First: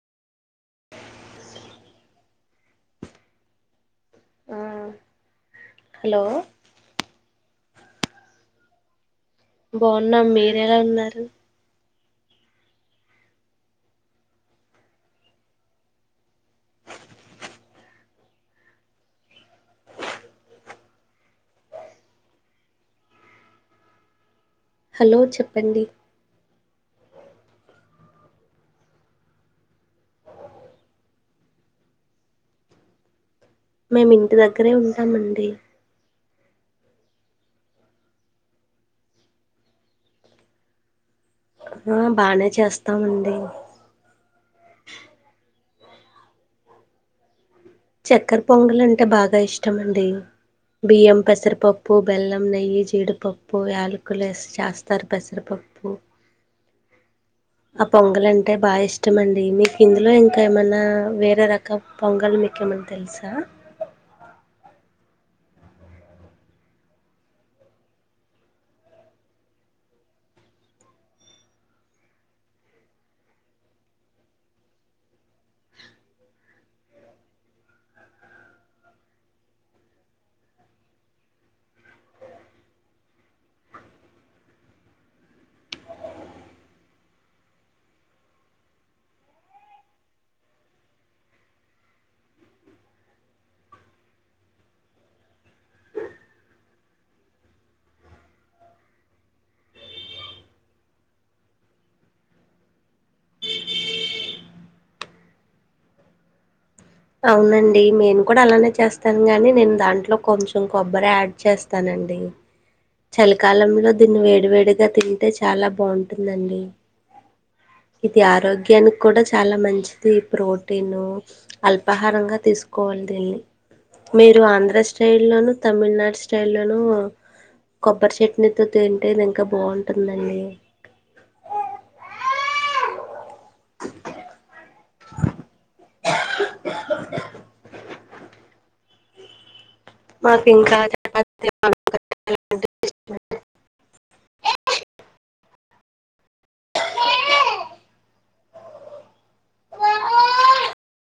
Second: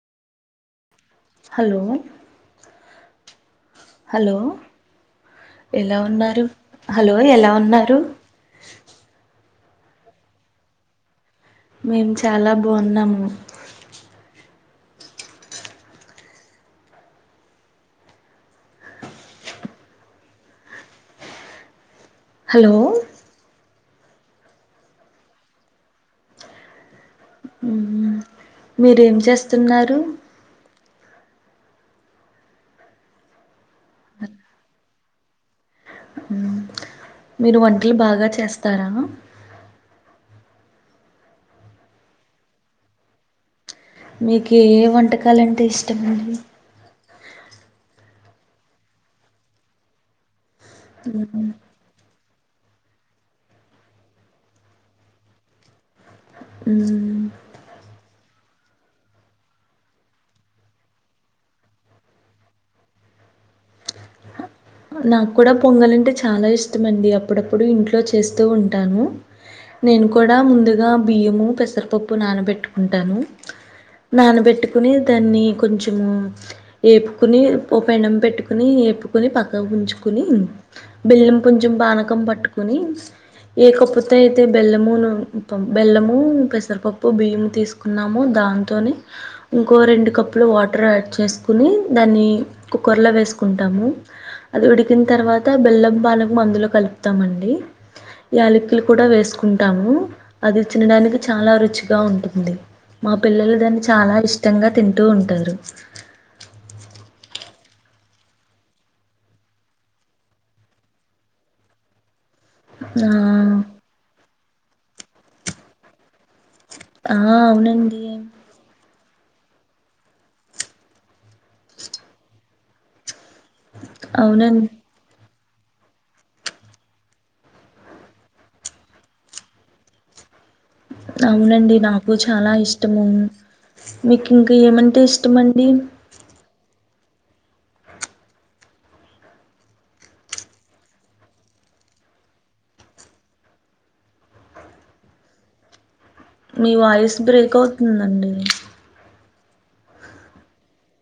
[inaudible] Hello hello ఆ ఎలా hello ఉన్నారు హలో ఎలా ఉన్నారు ఉన్నారు బావున్నాం మీరేలా ఉన్నారు మేము చాలా బావున్నాము హలో హలో చెప్పండి మీరేం చేస్తున్నారు మేము ఇంటి దగ్గరే ఉంటామండి ఊ మీరు వంటలు బాగా చేస్తారా. ఆ బాగనే చేస్తామండి. మీకు ఏ వంటకాలంటే ఇష్టం అండి. చక్కర పొంగల్ అంటే బాగా ఇష్టం అండి. బియ్యం, పెసరపప్పు, బెల్లం నెయ్యి, జీడిపప్పు, యాలకులు ఏసీ చేస్తారు పెసరపప్పు. హ్మ్ ఆ పొంగల్ అంటే బాగా ఇష్టం అండి. మీకు ఇందులో ఇంకా ఏమన్నా వేరే రకం పొంగల్ మీకేమన్న తెలుసా. [inaudible] నాక్కూడా పొంగల్ అంటే చాలా ఇష్టం అండి. అప్పుడప్పుడు ఇంట్లో చేస్తూ ఉంటాను. నేను కూడా ముందుగా బియ్యమూ, పెసరపప్పు నానబెట్టుకుంటాను. నానబెట్టుకుని దాన్ని కొంచమూ, ఏపుకునీ ఓ పెనం పెట్టుకునీ పుకుని పక్కకు ఉంచుకుని, బెల్లం కొంచెం పానకం పట్టుకొని లేకపోతే అయితే బెల్లమును, బెల్లమూ, పెసరపప్పు బియ్యము తీసుకున్నామొ దాన్ దాంతోని ఇంకో రెండు కప్పులు వాటర్ యాడ్ చేసుకునీ దాన్ని కుక్కర్లో వేసుకుం టాము. అది ఉడికిన్ తర్వాత బెల్లం పానకం అందులో కలుపుతామండి. యాలకులు కూడా వేసుకుంటాము, అది చినడానికి చాలా రుచిగా ఉంటుంది. మా పిల్లలు దాన్ని చాలా ఇష్టంగా తింటూ ఉంటారు. అవునండి నేను కూడా అలానే చేస్తాను గాని, నేను దాంట్లో కొంచెం కొబ్బరా యాడ్ చేస్తాన [inaudible] చలికాలంలో దీన్ని వేడి వేడిగా తింటే చాలా బావుటుందండి. ఆ అవునండీ. కూడా చాలా మంచిది ప్రోటీనూ అల్పాహారంగా తీసుకోవాలి దీన్ని. మీరు అవునం ఆంధ్ర స్టైల్లోను, తమిళనాడు స్టైల్లోనూ. కొబ్బరి చట్నీతో తింటే ఇది ఇంకా బాగుంటుందండి. అవునండి నాకు చాలా ఇష్టమూ. మీకు ఇంక ఏమంటే ఇష్టమండి. [inaudible] మాకు ఇంకా [unintelligible] [inaudible] మీ వాయిస్ బ్రేక్ అవుతుందండి.